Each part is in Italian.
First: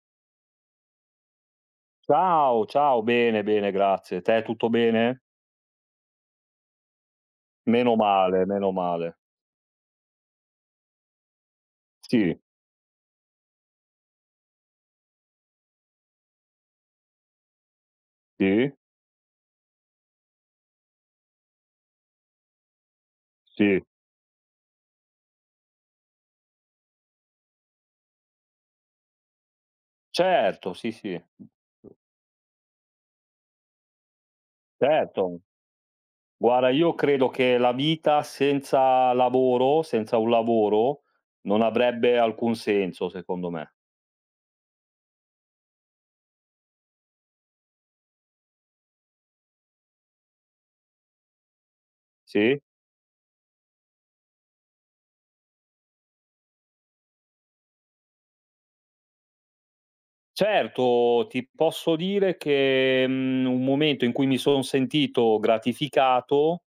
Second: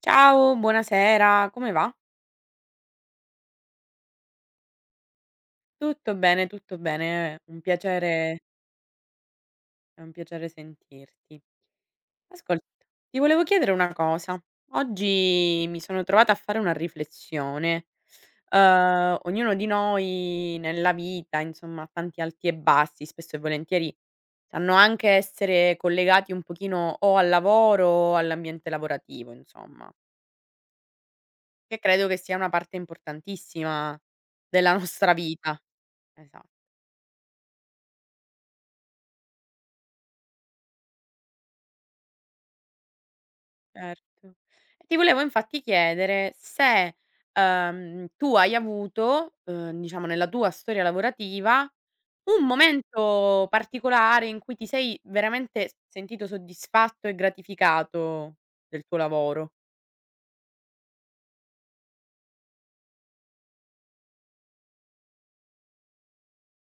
Ciao, buonasera, come va? Ciao, ciao, bene, bene, grazie. Te tutto bene? Tutto bene, un Meno piacere. male, meno male. È un piacere sentirti. Sì, Ascolta, ti volevo chiedere una cosa. Oggi mi sono trovata a fare una riflessione. sì, Ognuno di noi nella vita, insomma, ha tanti alti e bassi, spesso e sì. volentieri sanno anche essere collegati un pochino o al lavoro o all'ambiente lavorativo, insomma, Certo, sì, sì. che credo che sia una parte importantissima della nostra Certo. vita. Esa Guarda, io credo che la vita senza lavoro, senza un lavoro, non avrebbe alcun senso secondo me. Certo. E ti volevo infatti chiedere se, tu hai avuto, diciamo nella tua storia lavorativa, un Sì? momento particolare in cui ti sei veramente s sentito soddisfatto e gratificato del tuo lavoro. Certo, ti posso dire che, un momento in cui mi son sentito gratificato.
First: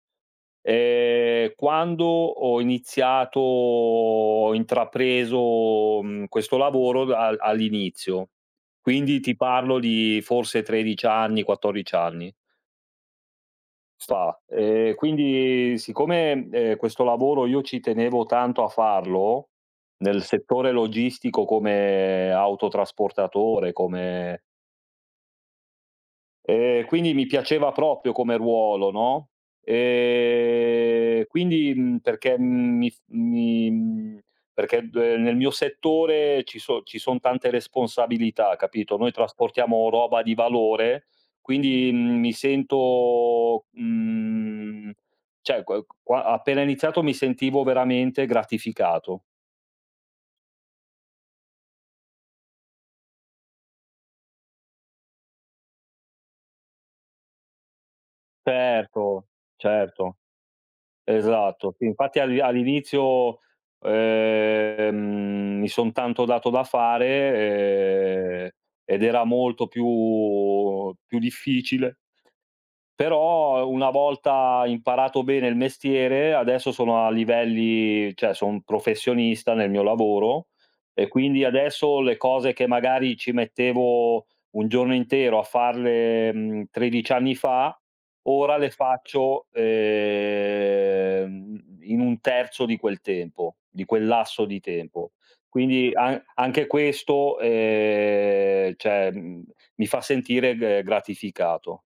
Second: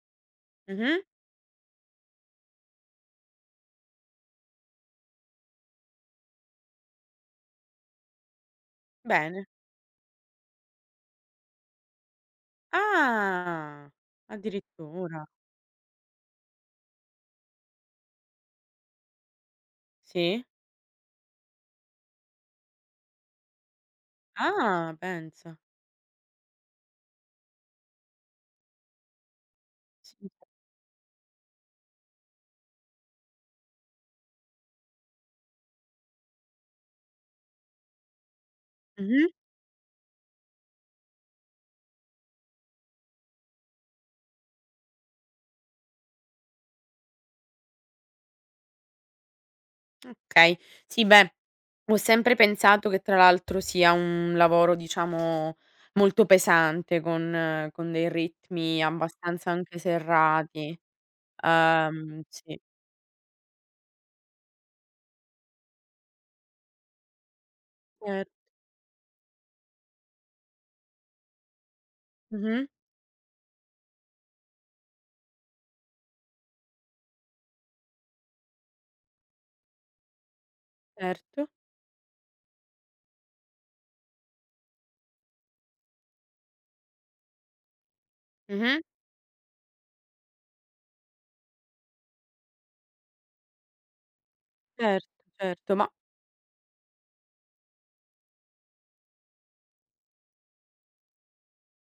Mh-mh. Quando ho intrapreso, questo lavoro al all'inizio, quindi ti Bene. parlo di forse 13 anni, 14 anni Ah, fa. Addirittura. Quindi siccome, questo lavoro io ci tenevo tanto a farlo, nel Sì? settore logistico come autotrasportatore, come Ah, pensa. Quindi mi piaceva proprio come ruolo, no, Sì. Quindi, perché mi f mi mhmm, perché d nel mio settore ci son tante responsabilità, capito, noi Mh-mh. trasportiamo roba di valore, quindi, mi sento, cioè q qua appena iniziato mi sentivo veramente gratificato. Okay. Sì, beh, ho sempre pensato che tra l'altro sia un lavoro, diciamo, molto pesante con dei ritmi Certo, abbastanza anche certo. serrati. Esatto, sì, infatti Sì, all'inizio, mi son tanto dato da cer fare, ed era molto più difficile. mh-mh, Però una volta imparato bene il mestiere, adesso sono a livelli, cioè sono un professionista nel mio lavoro, e quindi certo. adesso le cose che magari ci mettevo un giorno intero a farle, 13 anni fa, ora le Mh-mh, faccio, in un terzo di quel tempo, di quel lasso di tempo. certo, certo. Ma Quindi an anche questo, cioè, mi fa sentire g gratificato.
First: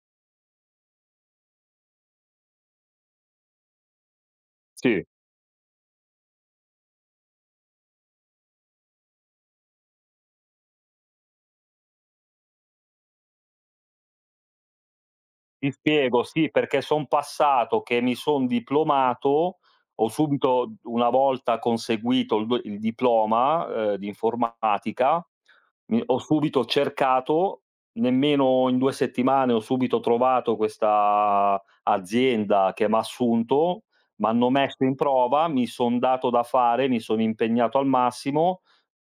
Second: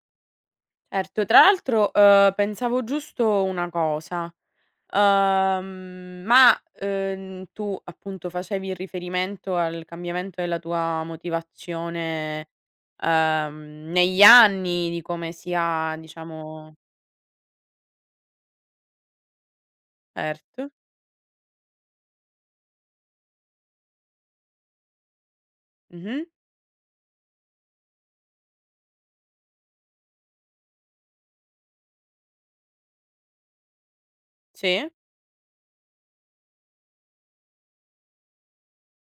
certo. Tra l'altro, pensavo giusto una cosa. Sì. Ma, tu appunto facevi riferimento al cambiamento della tua motivazione, negli anni, di come Ti sia spiego, sì, diciamo perché son passato che mi son diplomato, ho cert subito una volta conseguito il diploma, di informatica, mi ho mh-mh, subito cercato, nemmeno in 2 settimane ho subito trovato questa azienda che m'ha assunto, m'hanno messo sì, in prova, mi son dato da fare, mi sono impegnato al massimo.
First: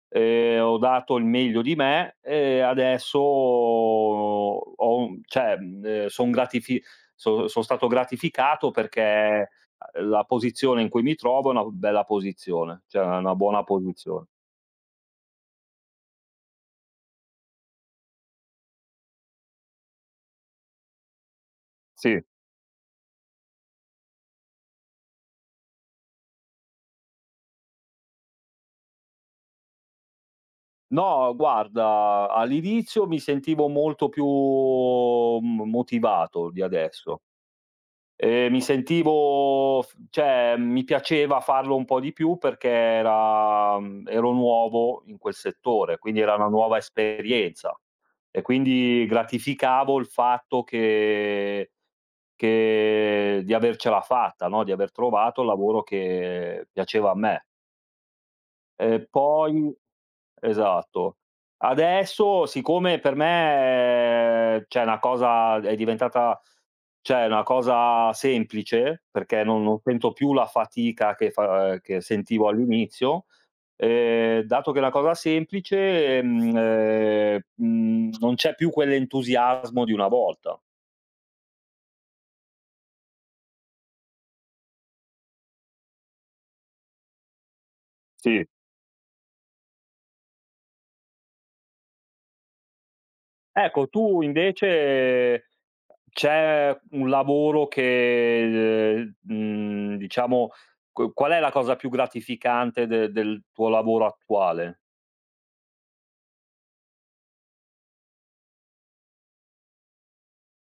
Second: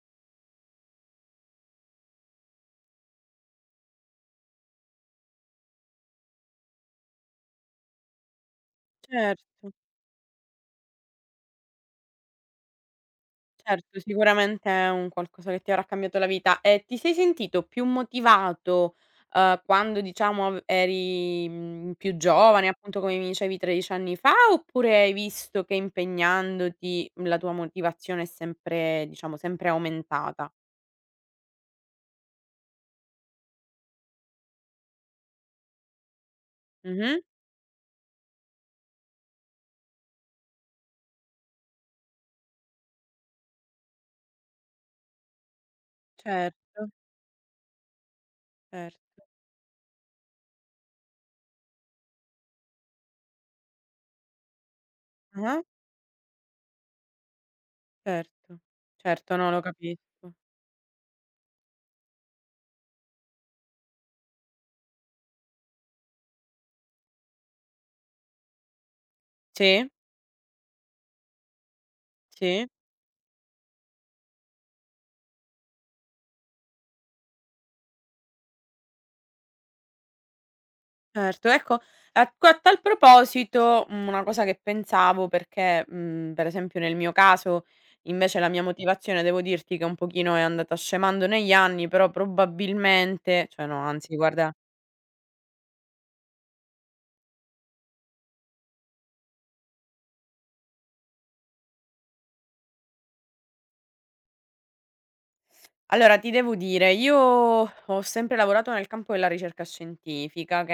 Ho dato il meglio di me e adesso ho un cioè, mhmm, son gratifi so son stato gratificato perché, certo. la posizione in cui mi trovo è una bella posizione, cioè è una buona Certo, posizione. sicuramente è un qualcosa che ti avrà cambiato la vita. E ti sei sentito più motivato, quando diciamo av eri, più Sì. giovane, appunto come mi dicevi 13 anni fa, oppure hai visto che impegnandoti la tua motivazione è sempre diciamo sempre aumentata? No, guarda, all'inizio mi sentivo molto più m motivato di Mh-mh. adesso. Mi sentivo f cioè mi piaceva farlo un po' di più perché ero nuovo in quel settore, quindi era una nuova Certo, esperienza e certo. quindi gratificavo il fatto che di avercela fatta, no, di aver trovato il Ah-ah. lavoro che piaceva a me. Certo. E Certo, no, lo poi capisco. esatto. Adesso siccome per me, cioè, è una cosa, è diventata, cioè, è una cosa semplice, perché non Sì, sento più la fatica che sentivo sì. all'inizio, dato che è una cosa semplice, non c'è più quell'entusiasmo di una volta. Certo, ecco, a tal proposito, una cosa che pensavo perché, per esempio nel mio caso, invece Sì. la mia motivazione devo dirti che un pochino è andata scemando negli anni, però probabilmente cioè no, Ecco, anzi tu guarda, invece, c'è un lavoro che, diciamo, qu qual è la cosa più gratificante de del tuo lavoro attuale? allora ti devo dire, io ho sempre lavorato nel campo della ricerca scientifica, che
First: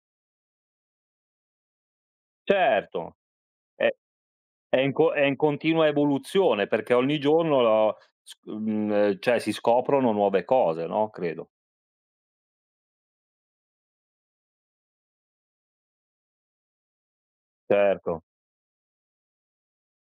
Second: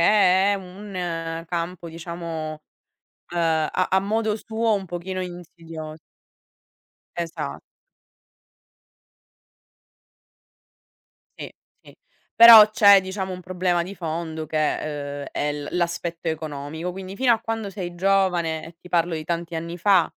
è un campo diciamo, Certo, ehm, a è a modo suo è un in co pochino è in continua insidioso. evoluzione, perché ogni Esa giorno cioè si scoprono nuove cose, no, credo. Sì, sì. Però c'è diciamo un problema di fondo che, è l'aspetto economico, quindi fino a quando sei Certo, giovane, e ti parlo di tanti anni fa,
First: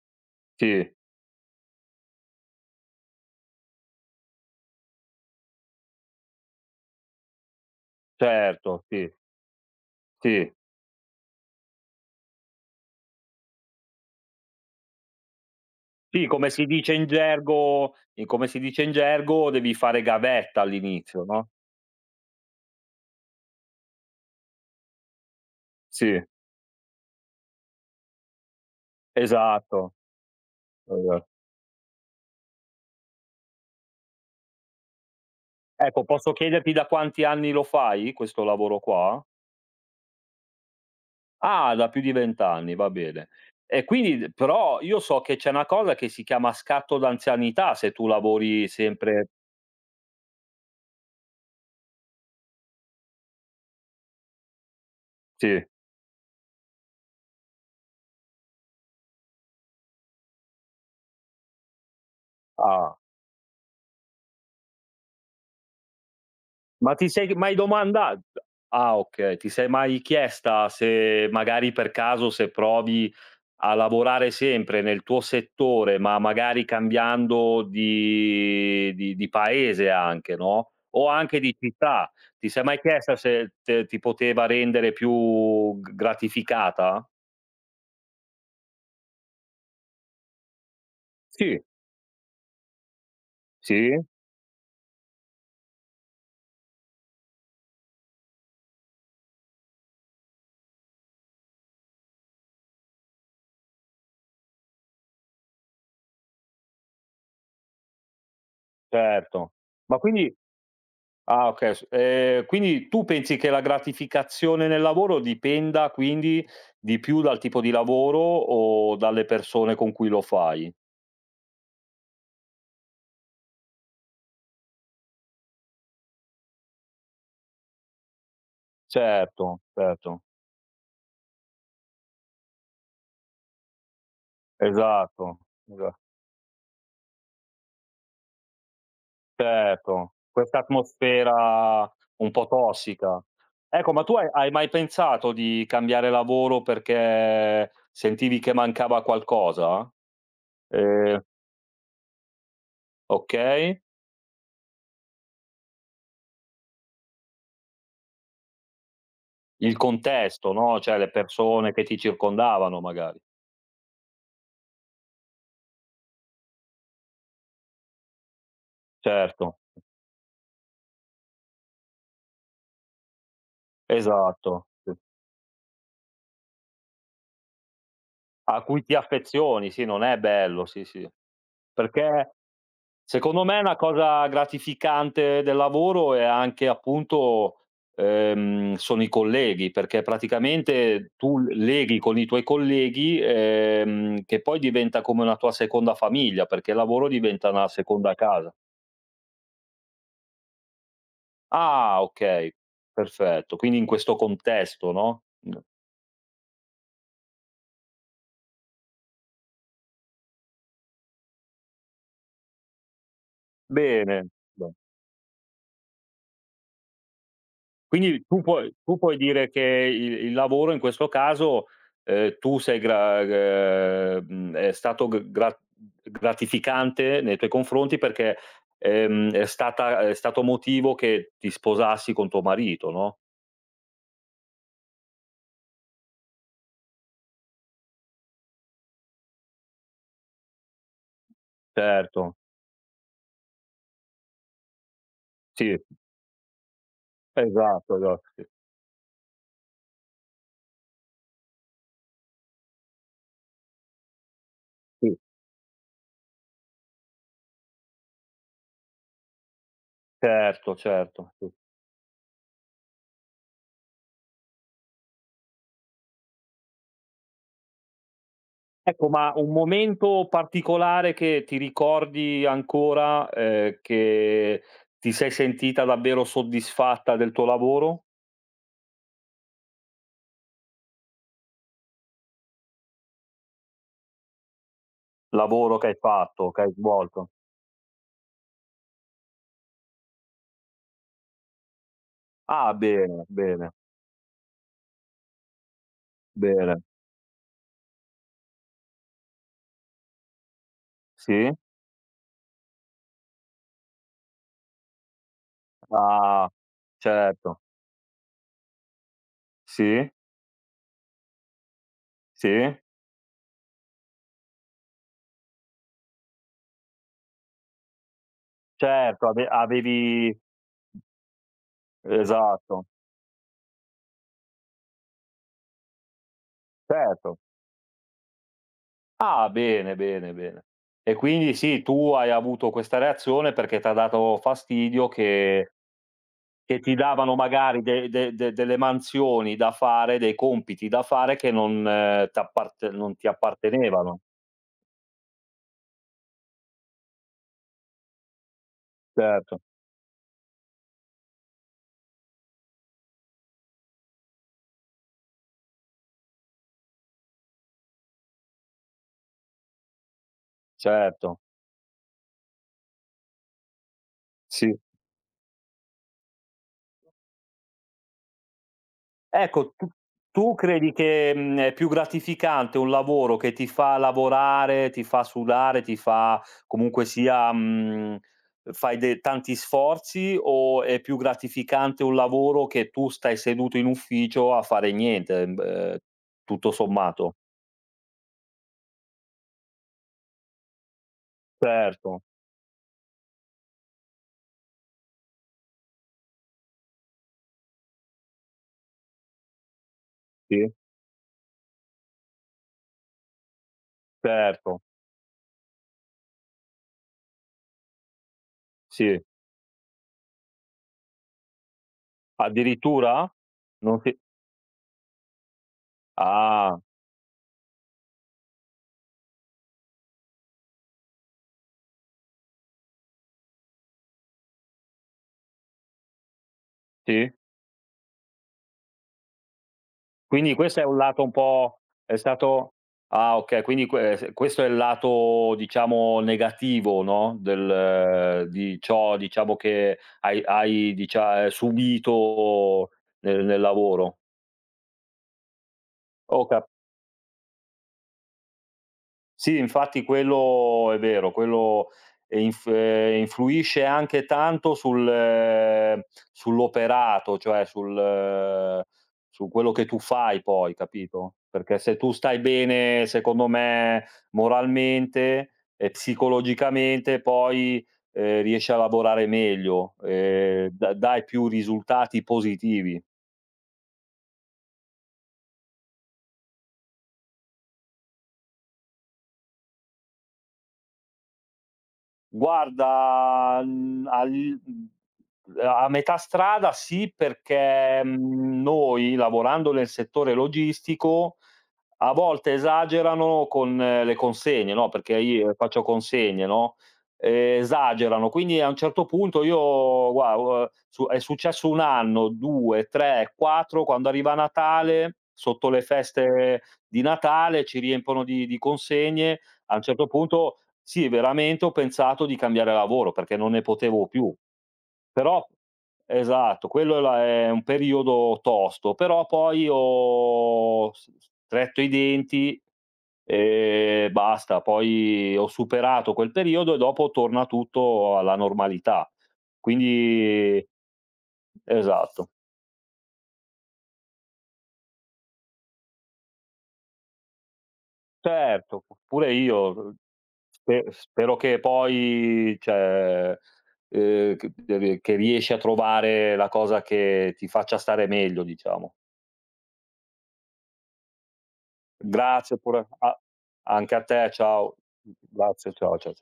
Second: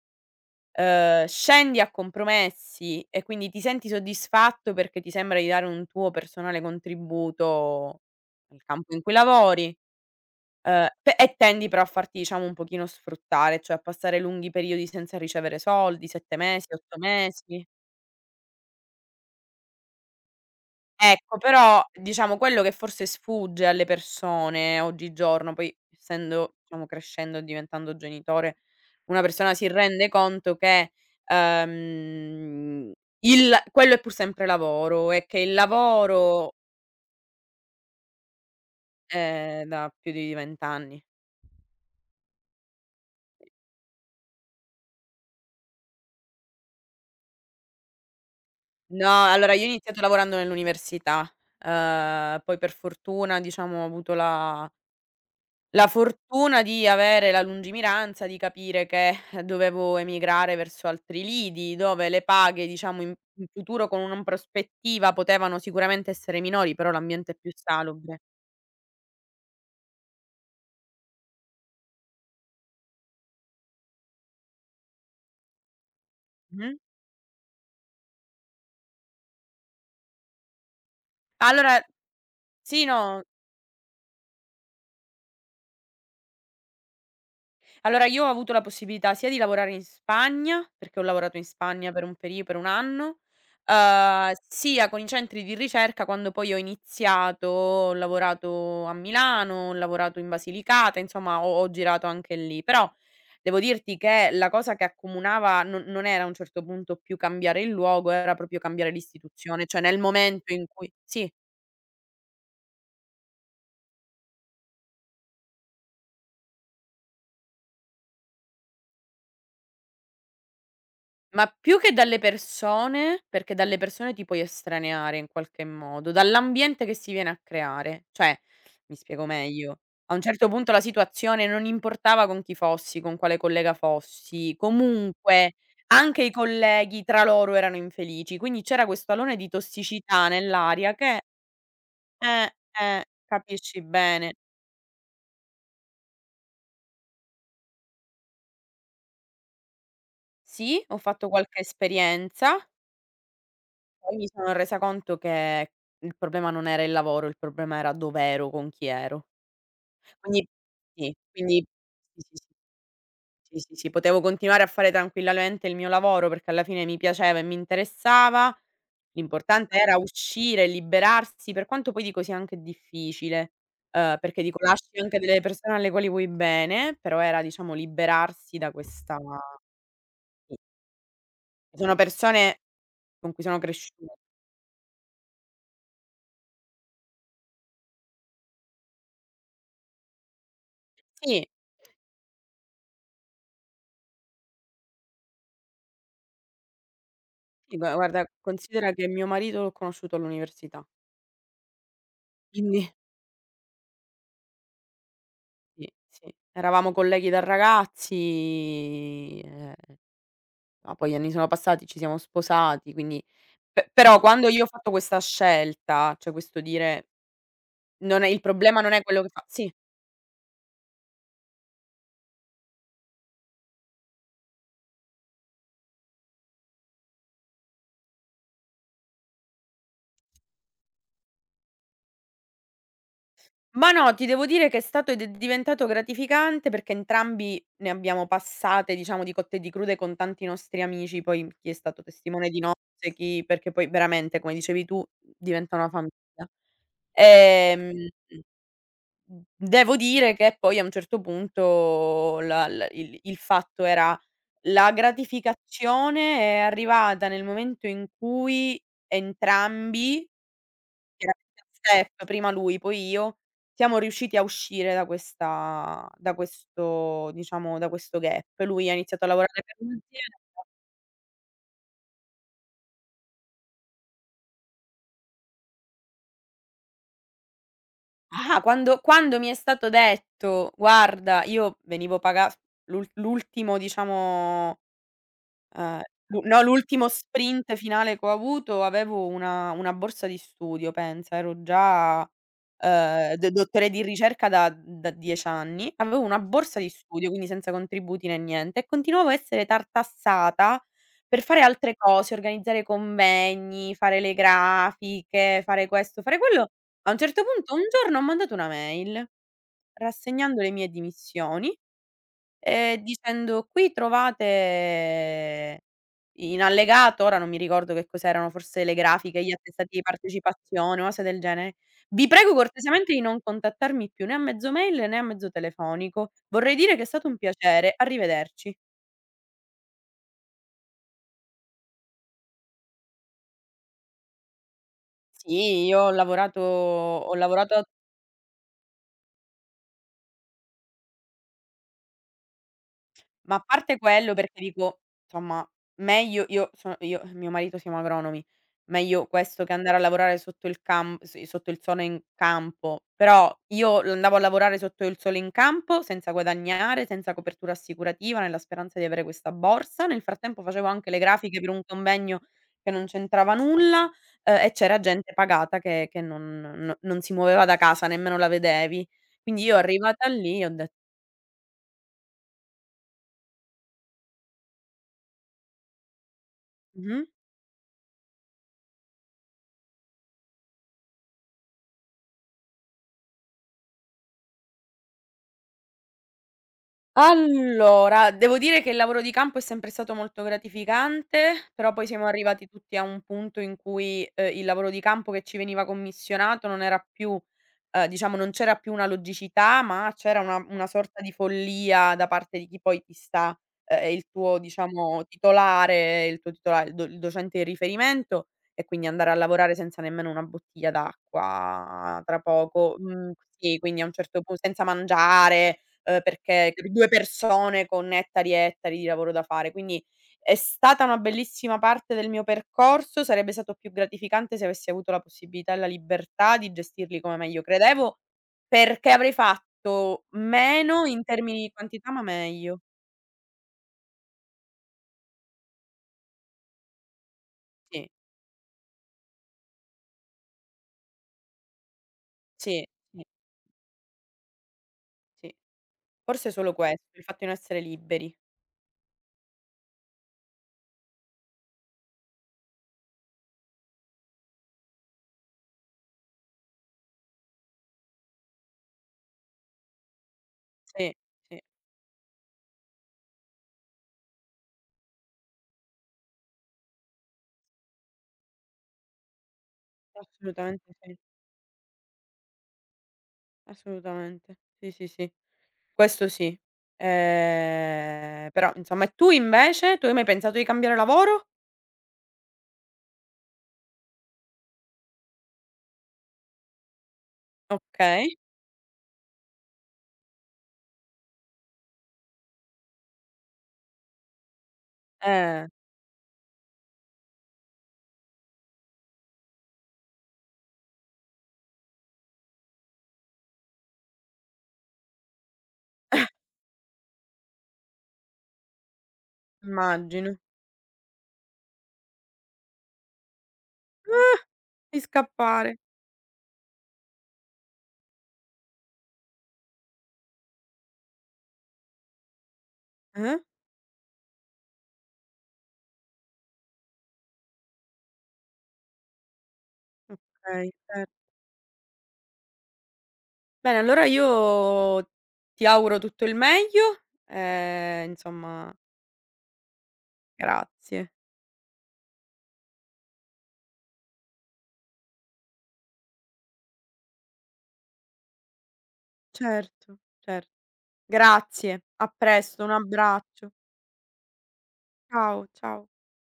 sì, scendi a compromessi e quindi ti senti soddisfatto perché ti sembra di dare un tuo personale contributo nel certo, campo in sì, cui lavori, sì. Pe e tendi però a farti diciamo un pochino sfruttare, cioè a passare lunghi periodi senza ricevere soldi, Sì, 7 mesi, 8 mesi. Come si dice in gergo, devi fare gavetta all'inizio, Ecco, no, però diciamo quello che forse sfugge alle persone oggigiorno, poi sì. essendo diciamo crescendo e diventando genitore, una persona si Esatto, rende conto che, esa ehm, il quello è pur sempre lavoro e che il ecco, posso lavoro chiederti da quanti anni lo fai questo lavoro qua? è da più di 20 anni. Ah, da più di 20 anni, va bene. E quindi d però io so che c'è una cosa che si chiama scatto d'anzianità se tu lavori No, sempre, allora io ho iniziato lavorando nell'università, poi per fortuna diciamo ho avuto la sì, fortuna di avere la lungimiranza di capire che dovevo emigrare verso altri lidi, dove le paghe, ah. diciamo, in futuro con una prospettiva potevano sicuramente essere minori, però Ma ti l'ambiente sei è più mai salubre. domanda ah okay, ti sei mai chiesta se magari per caso, se provi a lavorare sempre nel tuo settore, ma magari Mh-mh. cambiando di paese anche, no, o anche di Allora città. Ti sei mai sì, chiesta no, se te ti poteva rendere più g gratificata? allora io ho avuto la possibilità sia di lavorare in Spagna, perché ho lavorato in Sì, Spagna per un perio per 1 anno, sì. Sia con i centri di ricerca quando poi ho iniziato, ho lavorato a Milano, ho lavorato in Basilicata, insomma ho girato anche lì. Però devo dirti che la cosa che accomunava non era a un certo punto più cambiare il luogo, era proprio cambiare Certo. l'istituzione, cioè Ma nel quindi, momento in cui sì. ah, okay, s quindi tu pensi che la gratificazione nel lavoro dipenda quindi di più dal tipo di lavoro o dalle persone con cui lo fai? Ma più che dalle persone, perché dalle persone ti puoi estraneare in qualche modo, dall'ambiente che si viene a creare. Cioè, mi spiego Certo, meglio, a un certo. certo punto la situazione non importava con chi fossi, con quale collega fossi, Esatto, comunque esa anche i colleghi tra loro erano infelici, quindi c'era questo alone di certo, tossicità questa nell'aria che atmosfera un po' tossica. capisci Ecco, ma tu hai bene. hai mai pensato di cambiare lavoro perché sentivi che mancava qualcosa? Sì, ho Ehm, fatto qualche esperienza. okay, Poi mi sono resa conto che il problema non era il lavoro, il problema era dov'ero, con chi ero. il Quindi contesto, no, cioè le sì, quindi persone che ti sì, sì, sì, circondavano magari. sì, sì, sì, potevo continuare a fare tranquillamente il mio lavoro perché alla fine mi piaceva e mi interessava. Certo, L'importante era uscire, liberarsi, per quanto poi dico sia anche difficile, perché dico esatto, sì. lasci anche delle persone alle quali vuoi bene, però era diciamo liberarsi A da cui ti questa, affezioni, sì, non è sì, bello, sì, sì. sono Perché persone con cui Secondo sono me una cresciuta. cosa gratificante del lavoro è anche, appunto, sono i colleghi, perché praticamente tu Sì. l leghi con i tuoi colleghi, che poi diventa come una tua seconda famiglia, perché il lavoro diventa una Sì, seconda guarda, casa. considera che mio marito l'ho conosciuto all'università. Ah, okay, Quindi, perfetto. Quindi, in questo contesto, no. sì, sì. Eravamo colleghi da ragazzi, ma poi gli anni sono passati, ci siamo sposati, quindi pe però Bene. quando io ho Beh. fatto questa scelta, cioè questo dire: "Non Quindi è il tu puoi problema, non tu è puoi quello che fa", dire che sì. il lavoro in questo caso, tu sei gra mhmm, è stato g gra gratificante nei tuoi confronti perché, è stato motivo che ti sposassi con tuo marito, no? Ma no, ti devo dire che è stato ed è diventato gratificante perché entrambi ne abbiamo passate, diciamo, di cotte e di crude con tanti nostri amici, poi chi è stato Certo, testimone di nozze, chi perché poi veramente, come dicevi tu, diventa sì, una famiglia. esatto, Ehm, esa sì, mhmm, Devo dire che poi a un certo punto la l il fatto era la sì, gratificazione è arrivata nel momento in cui entrambi, certo, certo, sì. chiaramente a step, prima lui poi io, siamo riusciti a uscire da questo diciamo, da questo gap. Lui ha Ecco, iniziato a ma un lavorare per momento un'azienda. particolare che ti ricordi ancora, che ti sei sentita davvero soddisfatta del tuo lavoro? Ah, quando mi è stato detto: "Guarda", io venivo paga l'ul l'ultimo diciamo Lavoro che hai Ehm, l'u fatto, no, che hai l'ultimo svolto. sprint finale che ho avuto avevo una borsa di studio, pensa, ero già, Ah, bene, d bene, dottore di ricerca da 10 anni, avevo una borsa bene. di studio, quindi senza contributi né niente, e continuavo a essere tartassata per Sì, fare altre cose, organizzare convegni, fare le grafiche, fare questo, fare ah, quello. A un certo certo. punto un giorno ho mandato una mail Sì, rassegnando le mie dimissioni, sì, dicendo: "Qui trovate in allegato", ora non mi ricordo che cos'erano, forse le certo, grafiche, gli attestati di avevi, partecipazione, una cosa del genere: "Vi prego esatto, cortesemente di non contattarmi più né a mezzo mail né a mezzo telefonico. Vorrei dire che è stato un certo. piacere. Arrivederci". Ah, bene, bene, bene. E quindi sì, tu hai avuto questa reazione perché t'ha dato fastidio che Sì, io ho lavorato, che ti davano ho magari lavorato. de de de delle mansioni da fare, dei compiti da fare che non ti Ma a parte appartenevano. quello perché dico, insomma, meglio, io sono io e mio marito siamo agronomi, meglio Certo, questo che andare a lavorare sotto il cam s sotto il sole in campo, però io l andavo a lavorare sotto il sole in campo senza guadagnare, senza copertura assicurativa, nella speranza di avere questa borsa. Nel frattempo facevo anche le certo. grafiche per un convegno che non c'entrava nulla, e Sì. c'era gente pagata che non si muoveva da casa, nemmeno la vedevi. Quindi Ecco, io tu arrivata tu lì ho det credi che, è più gratificante un lavoro che ti fa lavorare, ti fa sudare, ti fa comunque mh-mh. sia, fai de tanti sforzi, o è più gratificante un lavoro che tu stai seduto in ufficio a fare niente, tutto sommato? Allora, devo dire che il lavoro di campo è sempre stato molto gratificante, però poi Certo, siamo arrivati tutti a un punto in cui, il lavoro di campo che ci veniva commissionato non era più, diciamo non c'era più una logicità, ma c'era una sì, una sorta di follia da parte di chi poi ti sta, è il tuo certo, diciamo titolare, il docente di riferimento, e quindi sì. andare a lavorare senza nemmeno una bottiglia d'acqua tra poco. Addirittura? Mhmm, sì, Non quindi a un ti certo pu senza mangiare, perché ah, per 2 persone con ettari e ettari di lavoro da fare. Quindi è stata una bellissima parte del mio percorso, sarebbe stato più gratificante se avessi avuto la possibilità e la libertà di gestirli sì? come meglio credevo, perché avrei fatto Quindi questo è un meno in lato un termini di po', quantità, è ma stato meglio. ah, okay, quindi questo è il lato, diciamo, negativo, no, Sì, del di ciò, diciamo, che hai dicia sì, subito sì, nel lavoro. sì. Ho Forse cap solo questo, il fatto di non essere liberi. Sì, infatti quello è vero, quello, influisce anche tanto sull'operato, cioè sul su quello che tu fai poi, Sì, capito? sì, Perché se tu stai bene, secondo me, moralmente e psicologicamente poi, riesci a lavorare meglio, assolutamente da sì, dai più risultati positivi. assolutamente. Sì, sì, sì, questo sì. Però insomma, e tu invece? Tu hai mai pensato di cambiare lavoro? Guarda, a metà strada sì, perché, Okay, noi lavorando nel settore logistico a volte esagerano con le consegne, no, perché io eh, faccio consegne, no, esagerano. Quindi a un certo punto, io gua su è successo 1 anno, 2, 3, 4, quando arriva Natale, sotto le feste di Natale ci riempono di consegne. A un certo immagino. punto, sì, veramente ho pensato di cambiare lavoro perché non ne potevo più. Ah! Di Però scappare. esatto, quello è un periodo tosto, però poi ho s stretto i denti Eh? e basta. Poi ho superato quel periodo e dopo torna tutto alla normalità. Quindi Okay, cer esatto. Bene, allora io ti auguro tutto il meglio e insomma Certo, p pure io, grazie. spero che poi, cioè, che riesci a trovare la cosa che ti faccia stare meglio, diciamo. Certo, cer grazie, a Grazie presto, un pure a abbraccio. anche a te, ciao. Ciao, Grazie, ciao. ciao, cia